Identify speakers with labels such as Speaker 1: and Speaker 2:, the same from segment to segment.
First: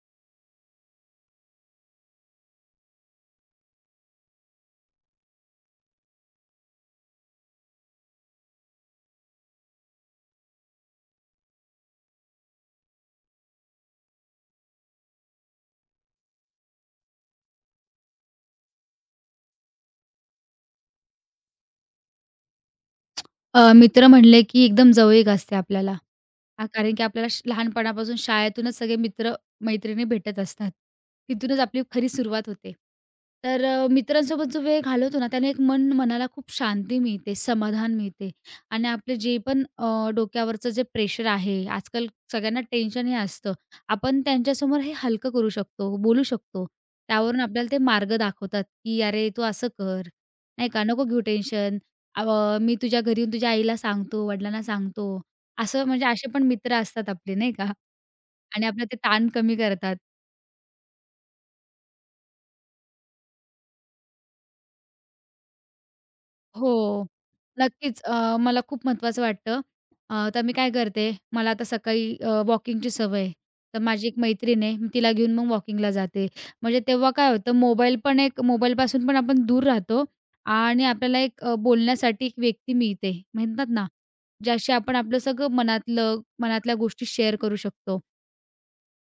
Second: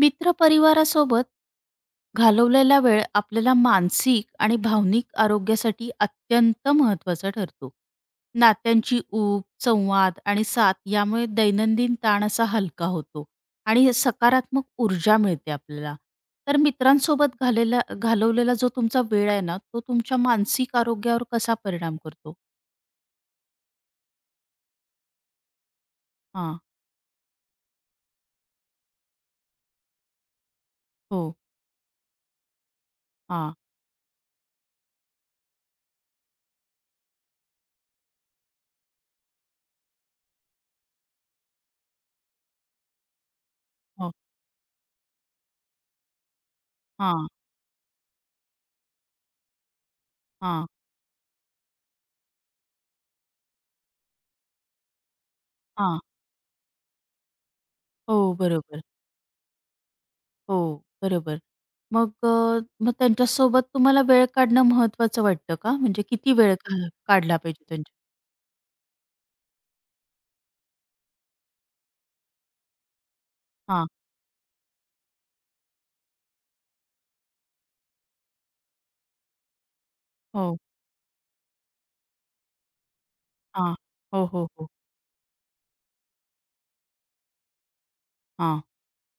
Speaker 1: मित्रपरिवारासोबत घालवलेला वेळ आपल्याला मानसिक आणि भावनिक आरोग्यासाठी अत्यंत महत्त्वाचा ठरतो. नात्यांची ऊब, संवाद आणि साथ यामुळे दैनंदिन ताण असा हलका होतो आणि सकारात्मक ऊर्जा मिळते आपल्याला. तर मित्रांसोबत घालवलेला जो तुमचा वेळ आहे ना, तो तुमच्या मानसिक आरोग्यावर कसा परिणाम करतो?
Speaker 2: मित्र म्हणले की एकदम जवळीक असते आपल्याला.
Speaker 1: हां.
Speaker 2: हां, कारण की आपल्याला लहानपणापासून शाळेतूनच सगळे मित्र-मैत्रिणी भेटत असतात.
Speaker 1: हो.
Speaker 2: तिथूनच आपली खरी सुरुवात होते.
Speaker 1: हां.
Speaker 2: तर मित्रांसोबत जो वेळ घालवतो ना, त्याने एक मन मनाला खूप शांती मिळते, समाधान मिळते आणि आपले जे पण डोक्यावरचं जे प्रेशर आहे, आजकाल सगळ्यांना टेन्शन हे असतं.
Speaker 1: हो.
Speaker 2: आपण त्यांच्यासमोर हे हलकं करू शकतो, बोलू शकतो.
Speaker 1: हां,
Speaker 2: त्यावरून आपल्याला ते मार्ग दाखवतात, की "अरे, तू असं कर,
Speaker 1: हां,
Speaker 2: नाही का, नको घेऊ टेन्शन. मी तुझ्या घरी येऊन तुझ्या आईला सांगतो, वडिलांना सांगतो." असं
Speaker 1: हां.
Speaker 2: म्हणजे असे पण मित्र असतात आपले नाही का
Speaker 1: हो,
Speaker 2: आणि
Speaker 1: बरोबर.
Speaker 2: आपलं ते ताण कमी करतात.
Speaker 1: हो, बरोबर. मग मग त्यांच्यासोबत तुम्हाला वेळ काढणं महत्वाचं वाटतं का? म्हणजे किती वेळ
Speaker 2: हो,
Speaker 1: काढला पाहिजे त्यांच्या?
Speaker 2: नक्कीच. मला खूप महत्त्वाचं वाटतं. तर मी काय करते, मला आता सकाळी वॉकिंगची सवय आहे. तर
Speaker 1: हां.
Speaker 2: माझी एक मैत्रीण आहे, मी तिला घेऊन मग वॉकिंगला जाते. म्हणजे तेव्हा काय होतं मोबाईल पण मोबाईलपासून पण आपण दूर राहतो
Speaker 1: हो.
Speaker 2: आणि आपल्याला एक बोलण्यासाठी एक व्यक्ती मिळते म्हणतात
Speaker 1: हां.
Speaker 2: ना,
Speaker 1: हो, हो, हो.
Speaker 2: ज्याशी आपण आपलं सगळं मनातल्या गोष्टी शेअर करू शकतो.
Speaker 1: हां.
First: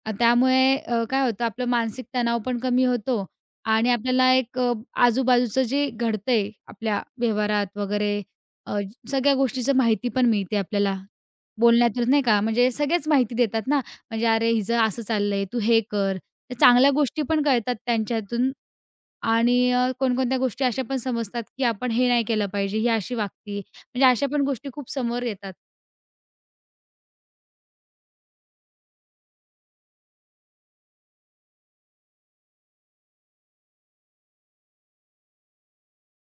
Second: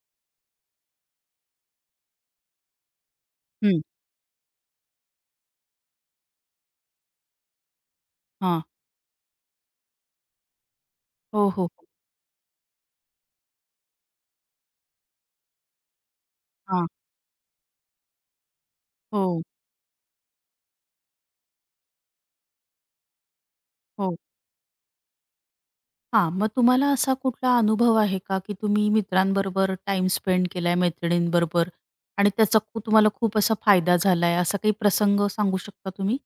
Speaker 2: त्यामुळे काय होतं आपलं मानसिक तणाव पण कमी होतो
Speaker 1: हं.
Speaker 2: आणि आपल्याला आजूबाजूचं जे घडतंय आपल्या व्यवहारात वगैरे
Speaker 1: हां.
Speaker 2: अ, सगळ्या गोष्टीचं माहिती पण मिळते आपल्याला.
Speaker 1: हो, हो, हो.
Speaker 2: बोलण्यातून नाही का, म्हणजे सगळेच माहिती देतात ना, म्हणजे "अरे हिचं असं चाललंय, तू हे कर." तर
Speaker 1: हां.
Speaker 2: चांगल्या गोष्टी पण कळतात त्यांच्यातून
Speaker 1: हो,
Speaker 2: आणि कोणकोणत्या गोष्टी अशा पण समजतात, की आपण हे नाही केलं पाहिजे, ही अशी वागते. म्हणजे
Speaker 1: हो.
Speaker 2: अशा पण गोष्टी खूप समोर येतात.
Speaker 1: हां. मग तुम्हाला असा कुठला अनुभव आहे का, की तुम्ही मित्रांबरोबर टाईम स्पेंड केलाय, मैत्रिणींबरोबर, आणि त्याचा तुम्हाला खूप असा फायदा झालाय, असा काही प्रसंग सांगू शकता तुम्ही?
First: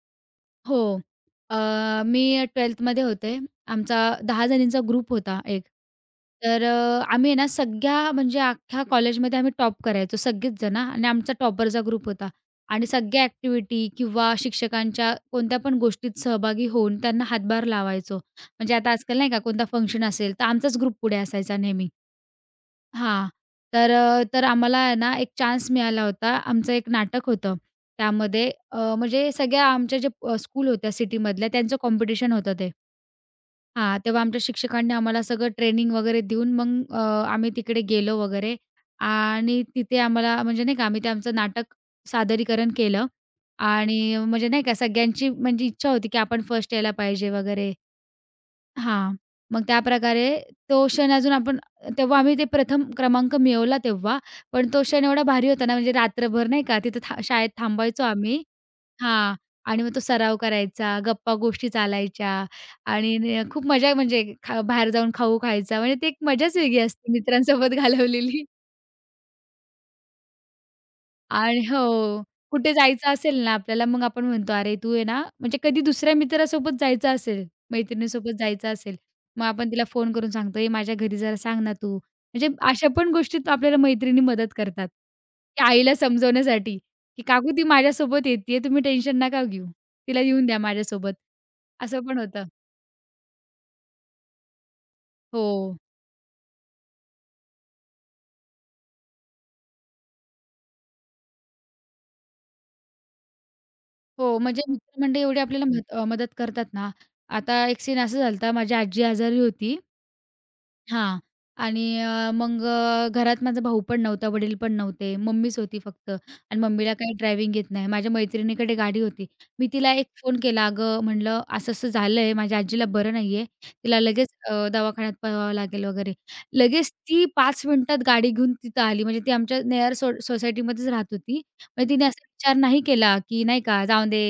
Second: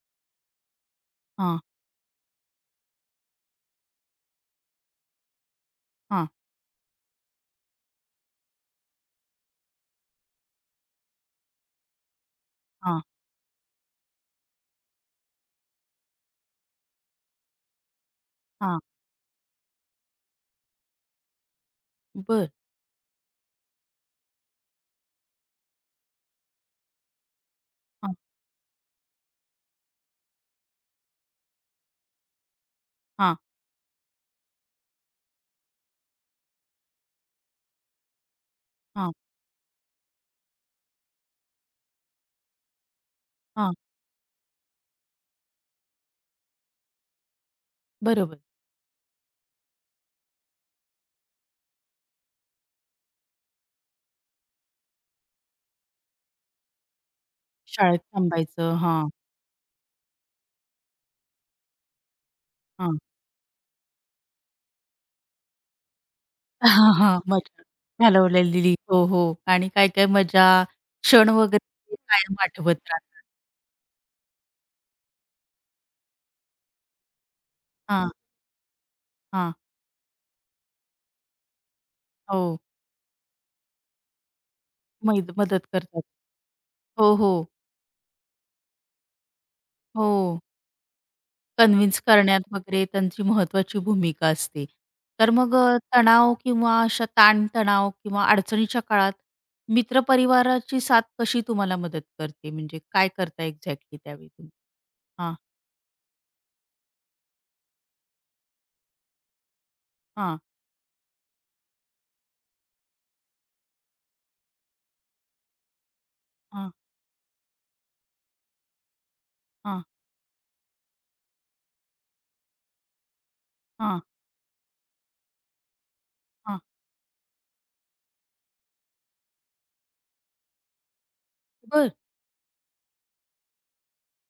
Speaker 2: हो. अ,
Speaker 1: हां,
Speaker 2: मी 12thमध्ये होते. आमचा 10 जणींचा ग्रुप होता एक.
Speaker 1: हां,
Speaker 2: तर आम्ही आहे ना सगळ्या म्हणजे अख्ख्या कॉलेजमध्ये आम्ही टॉप करायचो सगळेच जण हां आणि आमचा टॉपरचा ग्रुप होता. आणि
Speaker 1: हां,
Speaker 2: सगळ्या ॲक्टिव्हिटी किंवा शिक्षकांच्या कोणत्या पण गोष्टीत सहभागी होऊन त्यांना हातभार लावायचो. म्हणजे
Speaker 1: हां.
Speaker 2: आता आजकाल नाही का कोणता फंक्शन असेल, तर आमचाच ग्रुप पुढे असायचा नेहमी.
Speaker 1: बरं.
Speaker 2: हां. तर आम्हाला आहे ना, एक चान्स मिळाला होता. आमचं एक नाटक होतं.
Speaker 1: हां,
Speaker 2: त्यामध्ये म्हणजे सगळ्या आमच्या जे स्कूल होत्या सिटीमधल्या त्यांचं कॉम्पिटिशन होतं ते.
Speaker 1: हां,
Speaker 2: हां, तेव्हा आमच्या शिक्षकांनी आम्हाला सगळं ट्रेनिंग वगैरे देऊन मग आम्ही तिकडे गेलो वगैरे
Speaker 1: हां,
Speaker 2: आणि तिथे आम्हाला म्हणजे नाही का आम्ही ते आमचं नाटक सादरीकरण केलं
Speaker 1: हां.
Speaker 2: आणि म्हणजे नाही का सगळ्यांची म्हणजे इच्छा होती, की आपण फर्स्ट यायला पाहिजे वगैरे.
Speaker 1: बरोबर.
Speaker 2: हां. मग त्याप्रकारे तो क्षण अजून आपण तेव्हा आम्ही ते प्रथम क्रमांक मिळवला तेव्हा. पण तो क्षण एवढा भारी होता ना, म्हणजे रात्रभर नाही का तिथं शाळेत
Speaker 1: शाळेत
Speaker 2: थांबायचो आम्ही
Speaker 1: थांबायचं. हां.
Speaker 2: हां. आणि मग तो सराव करायचा, गप्पा-गोष्टी चालायच्या आणि खूप मजा म्हणजे बाहेर जाऊन खायचा. म्हणजे ती एक मजाच वेगळी
Speaker 1: हां,
Speaker 2: असते
Speaker 1: हां. मजा
Speaker 2: मित्रांसोबत घालवलेली.
Speaker 1: घालवलेली. हो, हो. आणि काय-काय मजा, क्षण
Speaker 2: आणि
Speaker 1: वगैरे
Speaker 2: हो.
Speaker 1: कायम
Speaker 2: कुठे
Speaker 1: आठवत
Speaker 2: जायचं
Speaker 1: राहतात.
Speaker 2: असेल ना आपल्याला, मग आपण म्हणतो, "अरे, तू आहे ना" म्हणजे कधी दुसऱ्या मित्रासोबत जायचं असेल,
Speaker 1: हां,
Speaker 2: मैत्रिणीसोबत जायचं असेल, मग
Speaker 1: हां.
Speaker 2: आपण तिला फोन करून सांगतो, "ए, माझ्या घरी जरा सांग ना तू." म्हणजे
Speaker 1: हो.
Speaker 2: अशा पण गोष्टीत आपल्याला मैत्रिणी मदत करतात, की
Speaker 1: मदत
Speaker 2: आईला
Speaker 1: करतात.
Speaker 2: समजवण्यासाठी,
Speaker 1: हो,
Speaker 2: की
Speaker 1: हो.
Speaker 2: "काकू ती माझ्यासोबत येतीये, तुम्ही टेन्शन नका घेऊ. तिला
Speaker 1: हो.
Speaker 2: येऊन द्या माझ्यासोबत."
Speaker 1: कन्व्हिन्स
Speaker 2: असं पण
Speaker 1: करण्यात
Speaker 2: होतं.
Speaker 1: वगैरे त्यांची महत्त्वाची भूमिका असते. तर
Speaker 2: हो.
Speaker 1: मग तणाव किंवा अशा ताणतणाव किंवा अडचणीच्या काळात मित्रपरिवाराची साथ कशी तुम्हाला मदत करते? म्हणजे काय करता एक्झॅक्टली त्यावेळी
Speaker 2: हो,
Speaker 1: तुम्ही?
Speaker 2: म्हणजे मित्रमंडळी
Speaker 1: हां,
Speaker 2: एवढी आपल्याला मदत करतात ना. आता एक सीन असं झालं माझी आजी आजारी होती
Speaker 1: हां,
Speaker 2: हां. आणि मग घरात माझा भाऊ पण नव्हता, वडील पण नव्हते. मम्मीच होती फक्त आणि
Speaker 1: हां,
Speaker 2: मम्मीला काही ड्रायव्हिंग येत नाही. माझ्या मैत्रिणीकडे गाडी होती. मी
Speaker 1: हां,
Speaker 2: तिला एक फोन केला, "अगं," म्हणलं, "असं-असं झालंय. माझ्या आजीला बरं नाहीये. तिला
Speaker 1: हां,
Speaker 2: लगेच दवाखान्यात पळवावं लागेल वगैरे."
Speaker 1: हां.
Speaker 2: लगेच ती 5 मिनिटात गाडी घेऊन तिथं आली. म्हणजे ती आमच्या नेअर सो सोसायटीमध्येच राहत होती. मग
Speaker 1: बरं.
Speaker 2: तिने असा विचार नाही केला, की नाही का, "जाऊ दे,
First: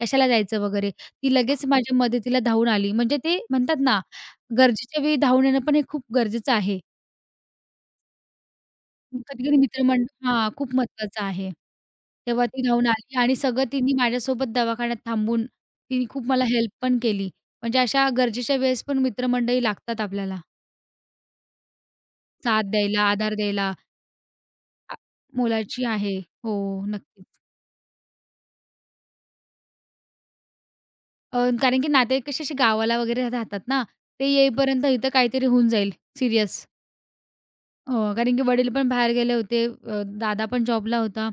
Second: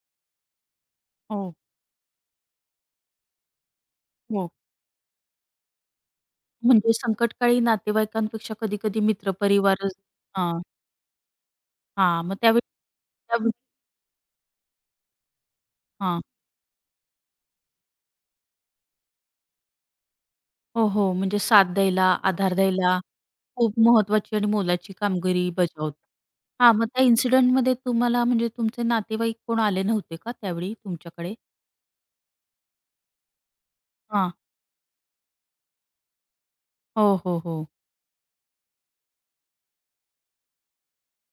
Speaker 2: कशाला जायचं?" वगैरे. ती
Speaker 1: हो,
Speaker 2: लगेच माझ्या मदतीला धावून आली. म्हणजे ते म्हणतात ना
Speaker 1: हो.
Speaker 2: गरजेच्या वेळी धावून येणं पण हे खूप गरजेचं आहे.
Speaker 1: म्हणजे संकटकाळी नातेवाईकांपेक्षा कधी-कधी
Speaker 2: कधी-कधी
Speaker 1: मित्रपरिवारच.
Speaker 2: मित्रमंडळ हां,
Speaker 1: हां,
Speaker 2: खूप महत्वाचं आहे.
Speaker 1: हां. मग
Speaker 2: तेव्हा
Speaker 1: त्यावेळी
Speaker 2: ती धावून आली आणि
Speaker 1: त्यावेळी
Speaker 2: सगळं तिने माझ्यासोबत दवाखान्यात थांबून तिने
Speaker 1: हां.
Speaker 2: खूप मला हेल्प पण केली. म्हणजे अशा गरजेच्या वेळेस पण मित्रमंडळी लागतात आपल्याला
Speaker 1: हो, हो. म्हणजे साथ द्यायला, आधार
Speaker 2: साथ
Speaker 1: द्यायला
Speaker 2: द्यायला, आधार द्यायला.
Speaker 1: खूप महत्त्वाची आणि मोलाची
Speaker 2: आ
Speaker 1: कामगिरी
Speaker 2: मोलाची
Speaker 1: बजावतो.
Speaker 2: आहे. हो,
Speaker 1: हां, मग त्या
Speaker 2: नक्कीच.
Speaker 1: इन्सिडेंटमध्ये तुम्हाला म्हणजे तुमचे नातेवाईक कोण आले नव्हते का त्यावेळी तुमच्याकडे?
Speaker 2: कारण की नातेवाईक कसे असे गावाला वगैरे राहतात ना, ते
Speaker 1: हां.
Speaker 2: येईपर्यंत इथं काहीतरी होऊन जाईल सीरियस.
Speaker 1: हो, हो, हो.
Speaker 2: हो, कारण की वडील पण बाहेर गेले होते. दादा पण जॉबला होता.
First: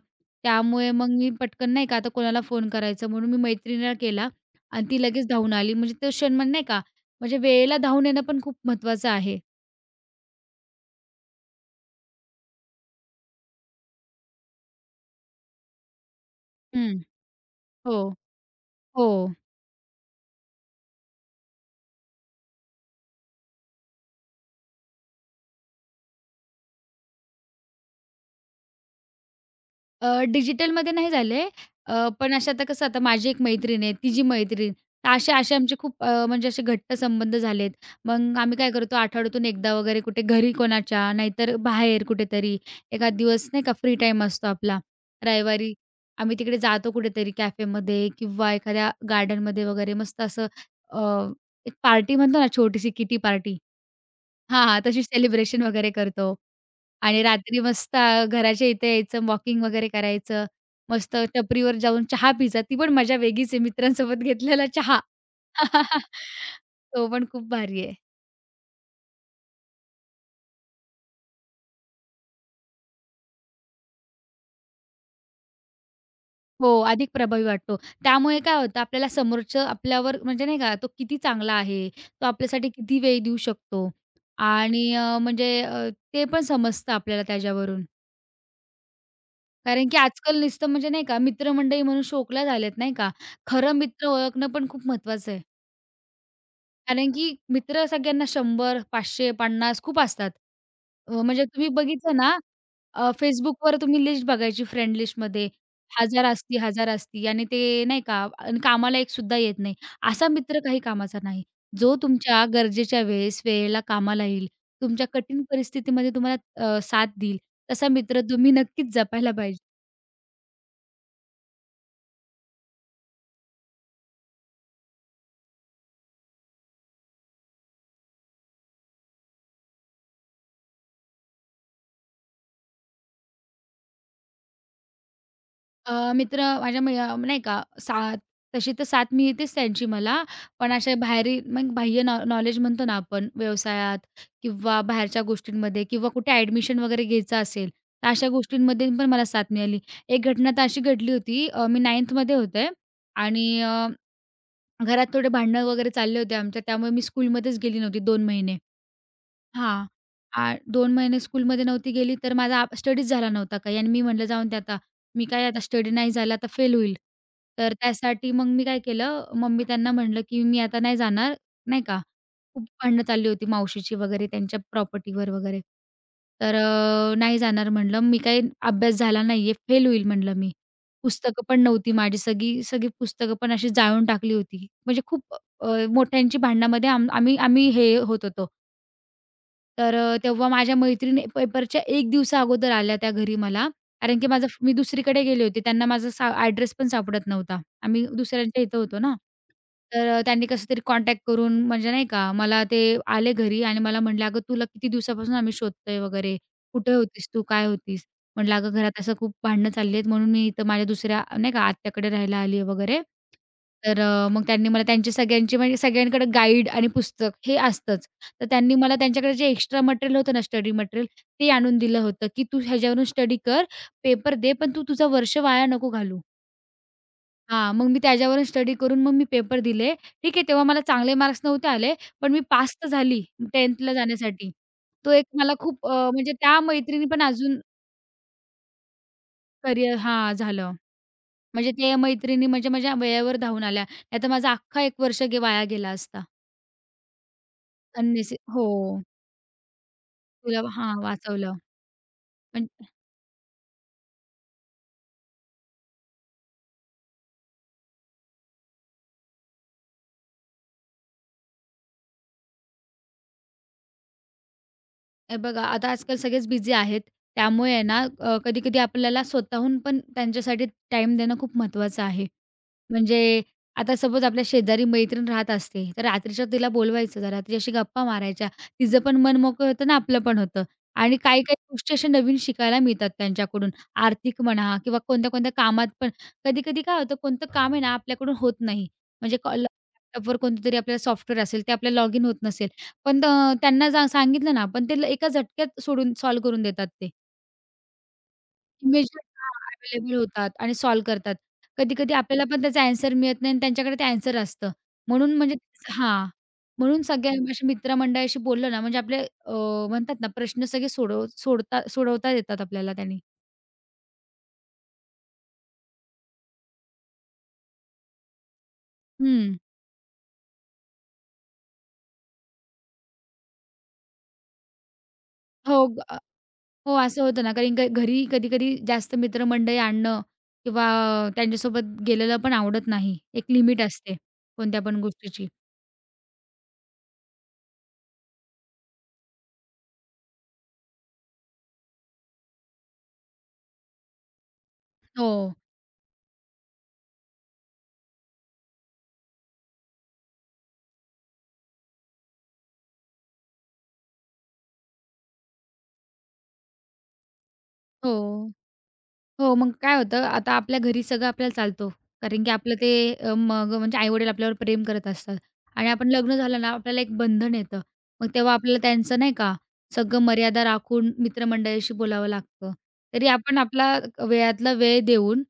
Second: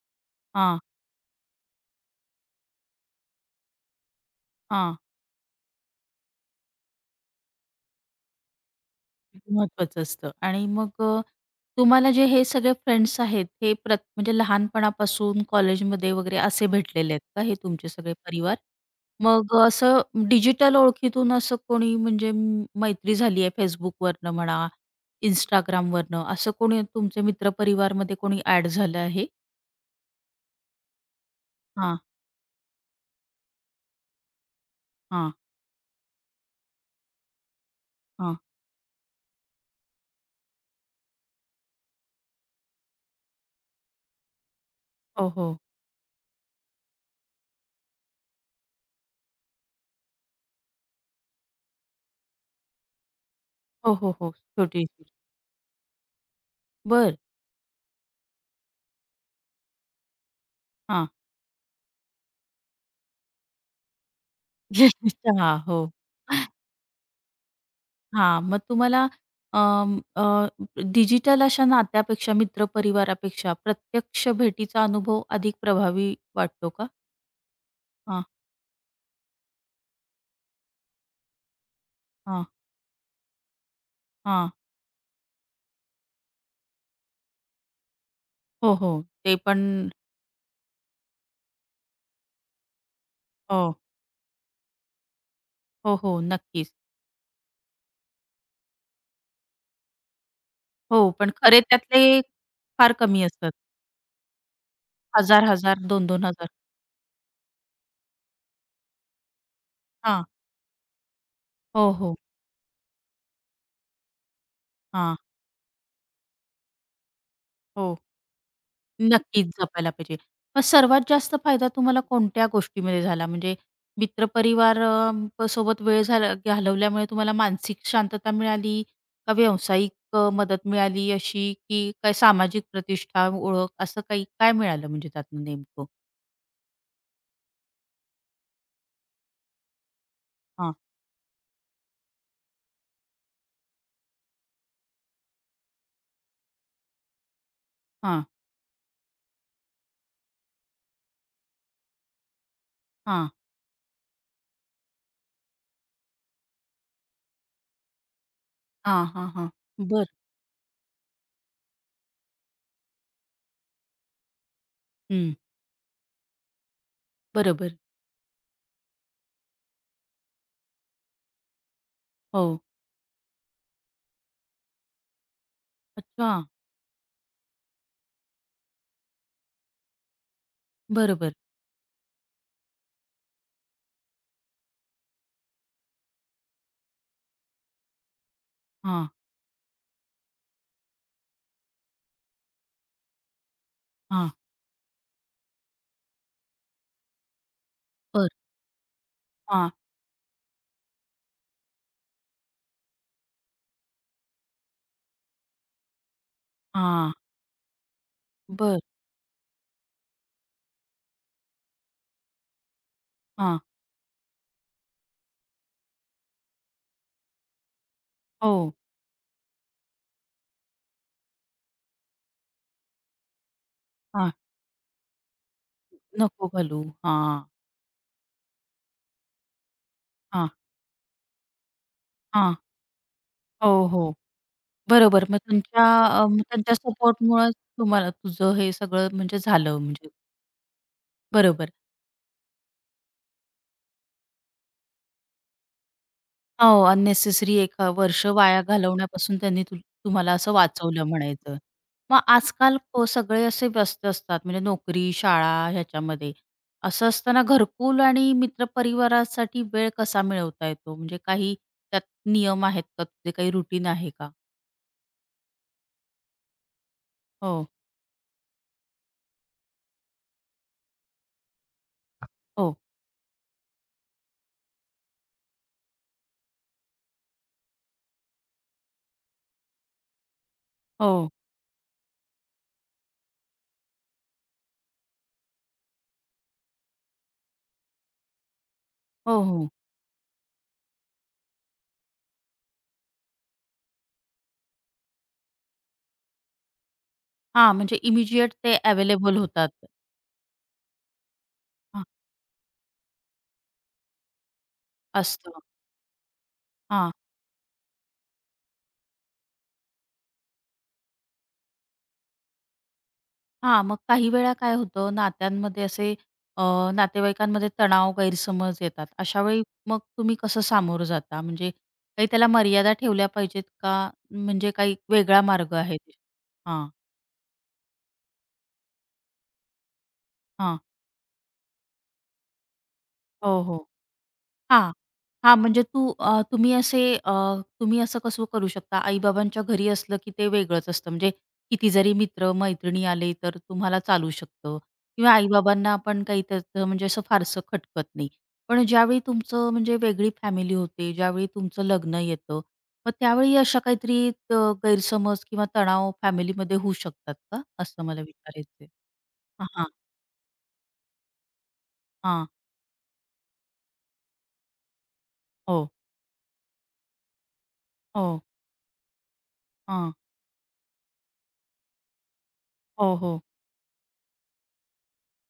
Speaker 1: हां,
Speaker 2: त्यामुळे मग मी पटकन नाही का आता कोणाला फोन करायचं म्हणून मी मैत्रिणीला केला आणि
Speaker 1: हां.
Speaker 2: ती लगेच धावून आली. म्हणजे तो क्षण म्हणजे नाही का म्हणजे वेळेला धावून येणं पण खूप महत्त्वाचं आहे.
Speaker 1: महत्वाचं असतं. आणि मग तुम्हाला जे हे सगळे फ्रेंड्स आहेत, हे म्हणजे लहानपणापासून कॉलेजमध्ये वगैरे असे
Speaker 2: हं.
Speaker 1: भेटलेले आहेत का हे तुमचे
Speaker 2: हो,
Speaker 1: सगळे परिवार?
Speaker 2: हो.
Speaker 1: मग असं डिजिटल ओळखीतून असं कोणी म्हणजे मैत्री झाली आहे Facebookवरनं म्हणा, Instagramवरनं असं कोणी, तुमच्या मित्रपरिवारमध्ये कोणी ॲड झालं आहे?
Speaker 2: डिजिटलमध्ये नाही झाले.
Speaker 1: हां,
Speaker 2: पण अशा आता कसं आता माझी एक मैत्रीण आहे, तिची मैत्रीण. तर असे
Speaker 1: हां,
Speaker 2: असे आमचे खूप म्हणजे असे घट्ट संबंध झालेत.
Speaker 1: हां.
Speaker 2: मग आम्ही काय करतो आठवड्यातून एकदा वगैरे कुठे घरी कोणाच्या, नाहीतर बाहेर कुठेतरी. एखाद दिवस नाही का फ्री टाईम असतो आपला
Speaker 1: हो, हो.
Speaker 2: रविवारी. आम्ही तिकडे जातो कुठेतरी कॅफेमध्ये किंवा एखाद्या गार्डनमध्ये वगैरे मस्त असं अ, एक पार्टी म्हणतो ना छोटीशी किटी पार्टी
Speaker 1: हो, हो, हो.
Speaker 2: हां, हां.
Speaker 1: छोटी.
Speaker 2: तशी सेलिब्रेशन वगैरे करतो
Speaker 1: बरं.
Speaker 2: आणि रात्री मस्त घराच्या इथे यायचं, वॉकिंग वगैरे करायचं.
Speaker 1: हां.
Speaker 2: मस्त टपरीवर जाऊन चहा प्यायचा. ती पण मजा वेगळीच आहे मित्रांसोबत घेतलेला चहा.
Speaker 1: चहा. हो.
Speaker 2: तो पण खूप भारी आहे.
Speaker 1: हां, मग तुम्हाला अं, अ, डिजिटल अशा नात्यापेक्षा, मित्रपरिवारापेक्षा प्रत्यक्ष भेटीचा अनुभव अधिक प्रभावी
Speaker 2: हो,
Speaker 1: वाटतो का?
Speaker 2: अधिक प्रभावी वाटतो.
Speaker 1: हां,
Speaker 2: त्यामुळे काय होतं आपल्याला समोरचं आपल्यावर म्हणजे नाही का, तो किती चांगला आहे, तो
Speaker 1: हां,
Speaker 2: आपल्यासाठी किती वेळ देऊ शकतो
Speaker 1: हां.
Speaker 2: आणि म्हणजे ते पण समजतं आपल्याला त्याच्यावरून.
Speaker 1: हो, हो. ते पण.
Speaker 2: कारण की आजकाल नुसतं म्हणजे नाही का मित्रमंडळी म्हणून शोकला झालेत नाही का. खरं
Speaker 1: हो,
Speaker 2: मित्र ओळखणं पण खूप महत्वाचं आहे.
Speaker 1: हो, हो. नक्कीच.
Speaker 2: कारण की मित्र सगळ्यांना 100, 500, 50 खूप असतात.
Speaker 1: हो, पण
Speaker 2: म्हणजे
Speaker 1: खरे
Speaker 2: तुम्ही बघितलं
Speaker 1: त्यातले
Speaker 2: ना
Speaker 1: फार कमी असतात.
Speaker 2: Facebookवर तुम्ही लिस्ट बघायची फ्रेंड लिस्टमध्ये
Speaker 1: 1000-1000,
Speaker 2: 1000
Speaker 1: दोन-दोन हजार.
Speaker 2: असती, 1000 असती आणि ते नाही का आणि कामाला एक सुद्धा येत नाही.
Speaker 1: हां.
Speaker 2: असा मित्र काही कामाचा नाही.
Speaker 1: हो,
Speaker 2: जो
Speaker 1: हो.
Speaker 2: तुमच्या गरजेच्या वेळेस, वेळेला कामाला येईल, तुमच्या
Speaker 1: हां.
Speaker 2: कठीण परिस्थितीमध्ये तुम्हाला साथ देईल, तसा
Speaker 1: हो.
Speaker 2: मित्र तुम्ही नक्कीच जपायला
Speaker 1: नक्कीच
Speaker 2: पाहिजे.
Speaker 1: जपायला पाहिजे. मग सर्वात जास्त फायदा तुम्हाला कोणत्या गोष्टीमध्ये झाला? म्हणजे मित्रपरिवार ब सोबत वेळ झाला घालवल्यामुळे तुम्हाला मानसिक शांतता मिळाली, का व्यावसायिक मदत मिळाली अशी, की काय सामाजिक प्रतिष्ठा, ओळख असं काही काय मिळालं म्हणजे त्यातनं नेमकं?
Speaker 2: अ, मित्र माझ्या मी अ, नाही का साथ तशी तर साथ मिळतेच त्यांची मला. पण
Speaker 1: हां,
Speaker 2: अशा बाहेरी मग बाह्य नॉलेज म्हणतो ना आपण व्यवसायात किंवा बाहेरच्या गोष्टींमध्ये किंवा कुठे ॲडमिशन वगैरे घ्यायचं असेल, तर
Speaker 1: हां,
Speaker 2: अशा गोष्टींमध्ये पण मला साथ मिळाली. एक घटना तर अशी घडली होती मी 9थमध्ये होते
Speaker 1: हां,
Speaker 2: आणि घरात थोडे भांडणं वगैरे चालले होते आमच्या, त्यामुळे मी स्कूलमध्येच गेली नव्हती 2 महिने.
Speaker 1: हां, हां, हां.
Speaker 2: हां.
Speaker 1: बरं.
Speaker 2: आ 2 महिने स्कूलमध्ये नव्हती गेली, तर माझा स्टडीच झाला नव्हता काही आणि मी म्हटलं जाऊन दे आता, मी
Speaker 1: हं.
Speaker 2: काय आता स्टडी नाही झाला तर फेल होईल. तर
Speaker 1: बरोबर.
Speaker 2: त्यासाठी मग मी काय केलं, मम्मी त्यांना म्हटलं, की "मी आता नाही जाणार." नाही का,
Speaker 1: हो.
Speaker 2: खूप भांडणं चालली होती मावशीची वगैरे त्यांच्या प्रॉपर्टीवर वगैरे.
Speaker 1: अच्छा.
Speaker 2: तर "नाही जाणार" म्हटलं, "मी काही अभ्यास झाला नाहीये, फेल होईल" म्हटलं मी.
Speaker 1: बरोबर.
Speaker 2: पुस्तकं पण नव्हती माझी, सगळी सगळी पुस्तकं पण अशी जाळून टाकली होती. म्हणजे खूप मोठ्यांची भांडणामध्ये आम आम्ही आम्ही हे होत होतो.
Speaker 1: हां,
Speaker 2: तर तेव्हा माझ्या मैत्रिणी पेपरच्या 1 दिवसाअगोदर आल्या त्या घरी मला. कारण की
Speaker 1: हां.
Speaker 2: माझा मी दुसरीकडे गेले होते. त्यांना माझा ॲड्रेस पण सापडत नव्हता. आम्ही
Speaker 1: बरं.
Speaker 2: दुसऱ्यांच्या इथं होतो ना.
Speaker 1: हां,
Speaker 2: तर त्यांनी कसं तरी कॉन्टॅक्ट करून म्हणजे नाही का मला ते आले घरी आणि मला म्हटले, "अगं तुला किती दिवसापासून आम्ही शोधतोय वगैरे. कुठे
Speaker 1: हां.
Speaker 2: होतीस तू? काय होतीस?" म्हटलं, "अगं
Speaker 1: बरं.
Speaker 2: घरात असं खूप भांडणं चालली आहेत म्हणून मी इथं माझ्या दुसऱ्या नाही का आत्याकडे राहायला आली वगैरे."
Speaker 1: हां.
Speaker 2: तर मग त्यांनी मला त्यांची सगळ्यांची म्हणजे सगळ्यांकडे गाईड आणि पुस्तक हे असतंच. तर
Speaker 1: हो.
Speaker 2: त्यांनी मला त्यांच्याकडे जे एक्स्ट्रा मटेरियल होतं ना, स्टडी मटेरियल ते आणून दिलं होतं, की "तू ह्याच्यावरून स्टडी कर,
Speaker 1: हां.
Speaker 2: पेपर दे, पण तू तुझं वर्ष वाया नको घालू."
Speaker 1: नको घालू. हां,
Speaker 2: हां, मग मी त्याच्यावरून स्टडी करून मग मी पेपर दिले. ठीक आहे,
Speaker 1: हां.
Speaker 2: तेव्हा मला चांगले मार्क्स नव्हते आले, पण मी
Speaker 1: हां.
Speaker 2: पास तर झाली
Speaker 1: हो,
Speaker 2: 10thला
Speaker 1: हो.
Speaker 2: जाण्यासाठी. तो एक
Speaker 1: बरोबर. मग
Speaker 2: मला
Speaker 1: तुमच्या
Speaker 2: खूप म्हणजे
Speaker 1: मग
Speaker 2: त्या
Speaker 1: त्यांच्या
Speaker 2: मैत्रिणी पण
Speaker 1: सपोर्टमुळं
Speaker 2: अजून
Speaker 1: तुम्हाला तुझं हे सगळं म्हणजे झालं
Speaker 2: करियर
Speaker 1: म्हणजे.
Speaker 2: हां, झालं.
Speaker 1: बरोबर.
Speaker 2: म्हणजे त्या मैत्रिणी म्हणजे माझ्या वेळेवर धावून आल्या. नाहीतर माझा अख्खा 1 वर्ष वाया गेला असता.
Speaker 1: हो, अननेसेसरी एक वर्ष वाया
Speaker 2: हो,
Speaker 1: घालवण्यापासून त्यांनी तुम्हाला असं
Speaker 2: तुला हां,
Speaker 1: वाचवलं म्हणायचं.
Speaker 2: वाचवलं.
Speaker 1: मग
Speaker 2: पण
Speaker 1: आजकाल सगळे असे व्यस्त असतात म्हणजे नोकरी, शाळा ह्याच्यामध्ये. असं असताना घरकुल आणि मित्रपरिवारासाठी वेळ कसा मिळवता येतो? म्हणजे काही त्यात नियम आहेत का तुझे? काही रुटीन आहे का?
Speaker 2: हे बघा, आता आजकाल सगळेच बिझी आहेत.
Speaker 1: हो,
Speaker 2: त्यामुळे आहे ना, कधी-कधी आपल्याला स्वतःहून पण त्यांच्यासाठी टाइम देणं खूप महत्त्वाचं आहे.
Speaker 1: हो,
Speaker 2: म्हणजे आता सपोज आपल्या शेजारी मैत्रीण राहत असते, तर रात्रीच्या तिला बोलवायचं जरा तिच्याशी गप्पा मारायच्या. तिचं पण मन मोकळं होतं आणि आपलं पण होतं. आणि
Speaker 1: हो.
Speaker 2: काही-काही गोष्टी अशा नवीन शिकायला मिळतात त्यांच्याकडून. आर्थिक म्हणा किंवा कोणत्या-कोणत्या कामात पण. कधी-कधी काय होतं कोणतं काम आहे ना आपल्याकडून होत नाही. म्हणजे
Speaker 1: हो, हो.
Speaker 2: लॅपटॉपवर कोणतं तरी आपल्याला सॉफ्टवेअर असेल ते आपल्याला लॉगिन होत नसेल. पण त्यांना जा सांगितलं ना, पण ते एका झटक्यात सोडून सॉल्व्ह करून देतात ते.
Speaker 1: हां, म्हणजे इमिजिएट ते
Speaker 2: इमेजेस
Speaker 1: अवेलेबल
Speaker 2: हां,
Speaker 1: होतात.
Speaker 2: अवेलेबल होतात आणि सॉल्व्ह करतात.
Speaker 1: हां,
Speaker 2: कधी-कधी आपल्याला पण त्याचा ॲन्सर मिळत नाही आणि त्यांच्याकडे ते ॲन्सर असतं. म्हणून म्हणजे
Speaker 1: असतं.
Speaker 2: हां, म्हणून
Speaker 1: हां.
Speaker 2: सगळ्या अशा मित्रमंडळाशी बोललं ना, म्हणजे आपले अ, म्हणतात ना, प्रश्न सगळे सोडता सोडवता येतात आपल्याला त्याने.
Speaker 1: हां, मग काही वेळा काय होतं नात्यांमध्ये असे अ, नातेवाईकांमध्ये तणाव, गैरसमज येतात. अशा
Speaker 2: हं.
Speaker 1: वेळी मग तुम्ही कसं सामोरं जाता? म्हणजे काही त्याला मर्यादा ठेवल्या पाहिजेत का? म्हणजे काही वेगळा मार्ग
Speaker 2: हो,
Speaker 1: आहे?
Speaker 2: ग अ,
Speaker 1: हां,
Speaker 2: हो, असं होतं ना, कारण घरी कधी-कधी जास्त मित्रमंडळी आणणं
Speaker 1: हां.
Speaker 2: किंवा त्यांच्यासोबत गेलेलं पण आवडत नाही. एक
Speaker 1: हो, हो.
Speaker 2: लिमिट असते कोणत्या
Speaker 1: हां.
Speaker 2: पण गोष्टीची.
Speaker 1: हां, म्हणजे तुम्ही तुम्ही असं कसं करू शकता? आई-बाबांच्या घरी असलं की ते वेगळंच असतं. म्हणजे किती जरी मित्र-मैत्रिणी आले तर तुम्हाला चालू शकतं,
Speaker 2: हो,
Speaker 1: किंवा आई-बाबांना आपण काही त्याचं म्हणजे असं फारसं खटकत नाही. पण ज्यावेळी तुमचं म्हणजे वेगळी फॅमिली होते, ज्यावेळी तुमचं लग्न येतं, मग त्यावेळी अशा काहीतरी अ, गैरसमज किंवा तणाव फॅमिलीमध्ये होऊ शकतात का? असं मला
Speaker 2: हो.
Speaker 1: विचारायचंय.
Speaker 2: हो,
Speaker 1: हां,
Speaker 2: मग
Speaker 1: हां.
Speaker 2: काय होतं आता आपल्या घरी सगळं आपल्याला चालतो. कारण
Speaker 1: हां.
Speaker 2: की आपलं ते अ, मग म्हणजे आई-वडील आपल्यावर प्रेम करत असतात आणि
Speaker 1: हो,
Speaker 2: आपण लग्न झालं ना, आपल्याला एक बंधन येतं. मग
Speaker 1: हो.
Speaker 2: तेव्हा आपल्याला त्यांचं नाही का,
Speaker 1: हां.
Speaker 2: सगळं मर्यादा राखून मित्रमंडळीशी बोलावं लागतं.
Speaker 1: हो,
Speaker 2: तरी
Speaker 1: हो.
Speaker 2: आपण आपला वेळातला वेळ देऊन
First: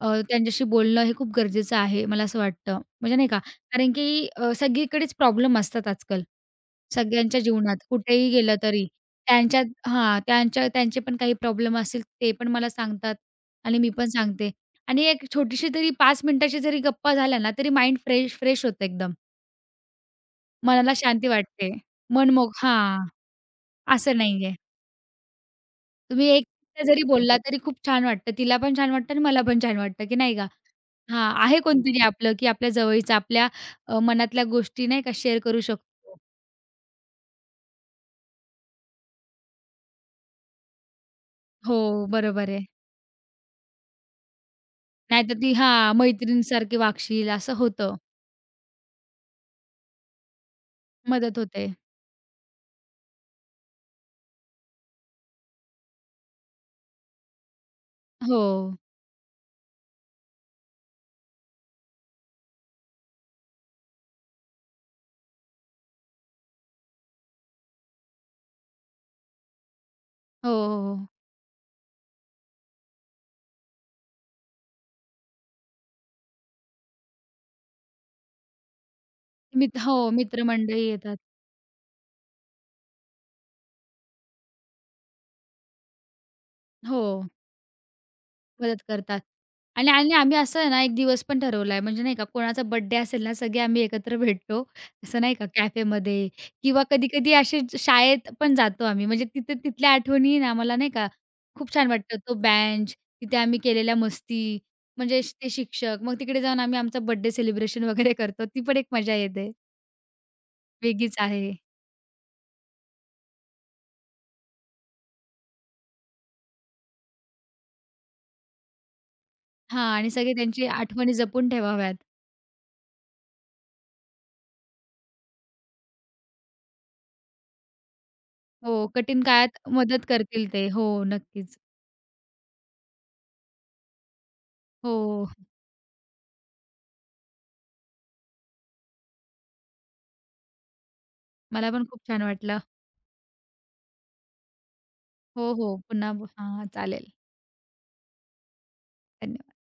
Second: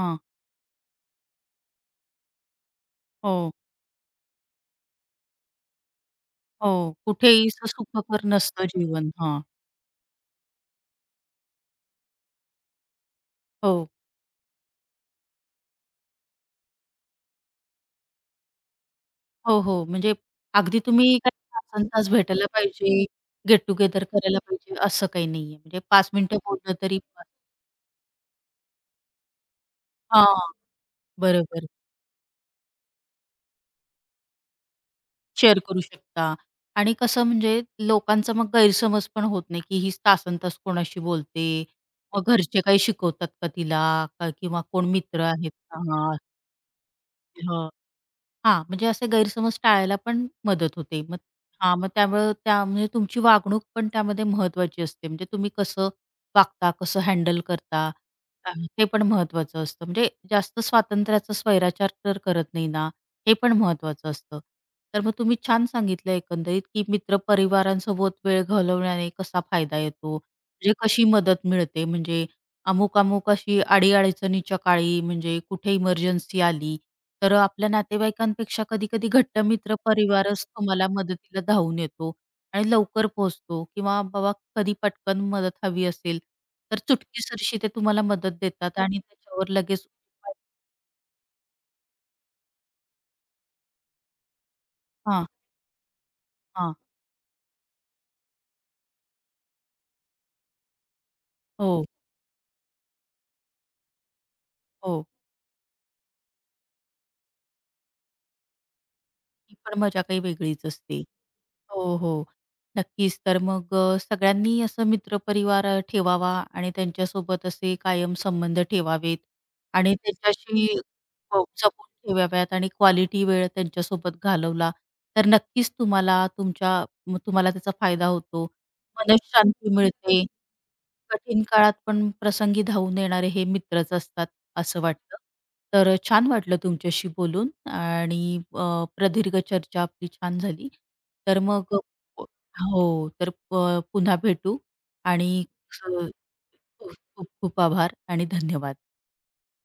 Speaker 2: त्यांच्याशी बोलणं हे खूप गरजेचं आहे, मला असं वाटतं. म्हणजे नाही का,
Speaker 1: हो.
Speaker 2: कारण की सगळीकडेच प्रॉब्लेम असतात आजकाल.
Speaker 1: हो,
Speaker 2: सगळ्यांच्या
Speaker 1: कुठेही
Speaker 2: जीवनात
Speaker 1: सुखकर
Speaker 2: कुठेही गेलं
Speaker 1: नसतं
Speaker 2: तरी.
Speaker 1: जीवन. हां.
Speaker 2: त्यांच्यात हां, त्यांच्या त्यांचे पण काही प्रॉब्लेम असतील ते पण मला सांगतात आणि मी
Speaker 1: हो,
Speaker 2: पण सांगते. आणि एक छोटीशी तरी 5 मिनिटाची जरी गप्पा झाल्या ना, तरी माइंड फ्रेश फ्रेश होतं एकदम.
Speaker 1: हो, हो. म्हणजे अगदी
Speaker 2: मनाला
Speaker 1: तुम्ही
Speaker 2: शांती
Speaker 1: काय
Speaker 2: वाटते.
Speaker 1: तासंतास
Speaker 2: मन
Speaker 1: भेटायला
Speaker 2: मोग
Speaker 1: पाहिजे,
Speaker 2: हां,
Speaker 1: गेट टुगेदर
Speaker 2: असं
Speaker 1: करायला
Speaker 2: नाहीये.
Speaker 1: पाहिजे असं काही नाहीये. म्हणजे 5
Speaker 2: तुम्ही
Speaker 1: मिनिटं
Speaker 2: 1
Speaker 1: बोललं
Speaker 2: मिनिट
Speaker 1: तरी.
Speaker 2: जरी बोलला तरी खूप छान वाटतं. तिला पण छान वाटतं आणि मला पण छान वाटतं, की नाही
Speaker 1: हां,
Speaker 2: का? हां, आहे
Speaker 1: बरोबर.
Speaker 2: कोणतरी आपलं, की आपल्या जवळचं आपल्या मनातल्या गोष्टी नाही का शेअर
Speaker 1: शेअर
Speaker 2: करू
Speaker 1: करू
Speaker 2: शकतो.
Speaker 1: शकता. आणि कसं म्हणजे लोकांचा मग गैरसमज पण होत नाही, की ही तासंतास कोणाशी बोलते.
Speaker 2: हो,
Speaker 1: मग
Speaker 2: बरोबर
Speaker 1: घरचे
Speaker 2: आहे.
Speaker 1: काही शिकवतात का तिला? का किंवा कोण मित्र
Speaker 2: नाहीतर ती
Speaker 1: आहेत
Speaker 2: हां,
Speaker 1: का?
Speaker 2: मैत्रिणीसारखी वागशील असं
Speaker 1: हां.
Speaker 2: होतं.
Speaker 1: हां, म्हणजे असे गैरसमज टाळायला पण मदत होते. मग
Speaker 2: मदत होते.
Speaker 1: हां, मग त्यामुळं त्या म्हणजे तुमची वागणूक पण त्यामध्ये महत्त्वाची असते. म्हणजे तुम्ही कसं वागता, कसं हँडल करता,
Speaker 2: हो.
Speaker 1: अ, ते पण महत्त्वाचं असतं. म्हणजे जास्त स्वातंत्र्याचा स्वैराचार तर करत नाही ना, हे पण महत्त्वाचं असतं. तर मग तुम्ही छान सांगितलं एकंदरीत, की मित्रपरिवारांसोबत वेळ घालवण्याने कसा फायदा येतो,
Speaker 2: हो,
Speaker 1: म्हणजे
Speaker 2: हो,
Speaker 1: कशी
Speaker 2: हो.
Speaker 1: मदत मिळते, म्हणजे अमुक, अमुक अशी अडी-अडचणीच्या काळी म्हणजे कुठे इमर्जन्सी आली, तर आपल्या नातेवाईकांपेक्षा कधी-कधी घट्ट मित्र
Speaker 2: हो,
Speaker 1: परिवारच
Speaker 2: मित्रमंडळी
Speaker 1: तुम्हाला
Speaker 2: येतात.
Speaker 1: मदतीला धावून येतो आणि लवकर पोहोचतो. किंवा बाबा कधी पटकन मदत हवी असेल, तर
Speaker 2: हो,
Speaker 1: चुटकीसरशी ते तुम्हाला मदत देतात
Speaker 2: मदत
Speaker 1: आणि
Speaker 2: करतात.
Speaker 1: त्याच्यावर लगेच.
Speaker 2: आणि आणि आम्ही असं आहे ना, एक दिवस पण ठरवलाय म्हणजे नाही का कोणाचा बर्थडे असेल ना, सगळे आम्ही एकत्र भेटतो. असं
Speaker 1: हां,
Speaker 2: नाही का कॅफेमध्ये
Speaker 1: हां.
Speaker 2: किंवा कधी-कधी असे शाळेत पण जातो आम्ही. म्हणजे तिथे तिथल्या आठवणी ना मला नाही का खूप
Speaker 1: हो,
Speaker 2: छान वाटतं. तो बेंच, तिथे आम्ही केलेल्या मस्ती,
Speaker 1: हो.
Speaker 2: म्हणजे ते शिक्षक. मग तिकडे जाऊन आम्ही आमचा बर्थडे सेलिब्रेशन वगैरे करतो. ती पण एक मजा येते.
Speaker 1: ती पण मजा काही वेगळीच असते.
Speaker 2: वेगळीच आहे.
Speaker 1: हो, हो. नक्कीच. तर मग सगळ्यांनी असं मित्रपरिवार ठेवावा आणि त्यांच्यासोबत असे कायम संबंध ठेवावेत.
Speaker 2: हां
Speaker 1: आणि
Speaker 2: आणि सगळे
Speaker 1: त्यांच्याशी
Speaker 2: त्यांची आठवणी
Speaker 1: हो,
Speaker 2: जपून
Speaker 1: जपून
Speaker 2: ठेवाव्यात.
Speaker 1: ठेवाव्यात आणि क्वालिटी वेळ त्यांच्यासोबत घालवला, तर नक्कीच तुम्हाला तुमच्या तुम्हाला त्याचा फायदा होतो.
Speaker 2: हो, कठीण काळात
Speaker 1: मनःशांती
Speaker 2: मदत
Speaker 1: मिळते.
Speaker 2: करतील ते. हो,
Speaker 1: कठीण
Speaker 2: नक्कीच.
Speaker 1: काळात पण प्रसंगी धावून येणारे हे मित्रच असतात, असं वाटतं.
Speaker 2: हो,
Speaker 1: तर छान वाटलं तुमच्याशी बोलून आणि प्रदीर्घ चर्चा आपली छान झाली. तर
Speaker 2: मला
Speaker 1: मग
Speaker 2: पण खूप छान
Speaker 1: हो,
Speaker 2: वाटलं.
Speaker 1: हो, तर पुन्हा भेटू आणि
Speaker 2: हो, हो.
Speaker 1: अ,
Speaker 2: पुन्हा हां,
Speaker 1: खूप
Speaker 2: चालेल.
Speaker 1: खूप खूप आभार आणि धन्यवाद.
Speaker 2: धन्यवाद.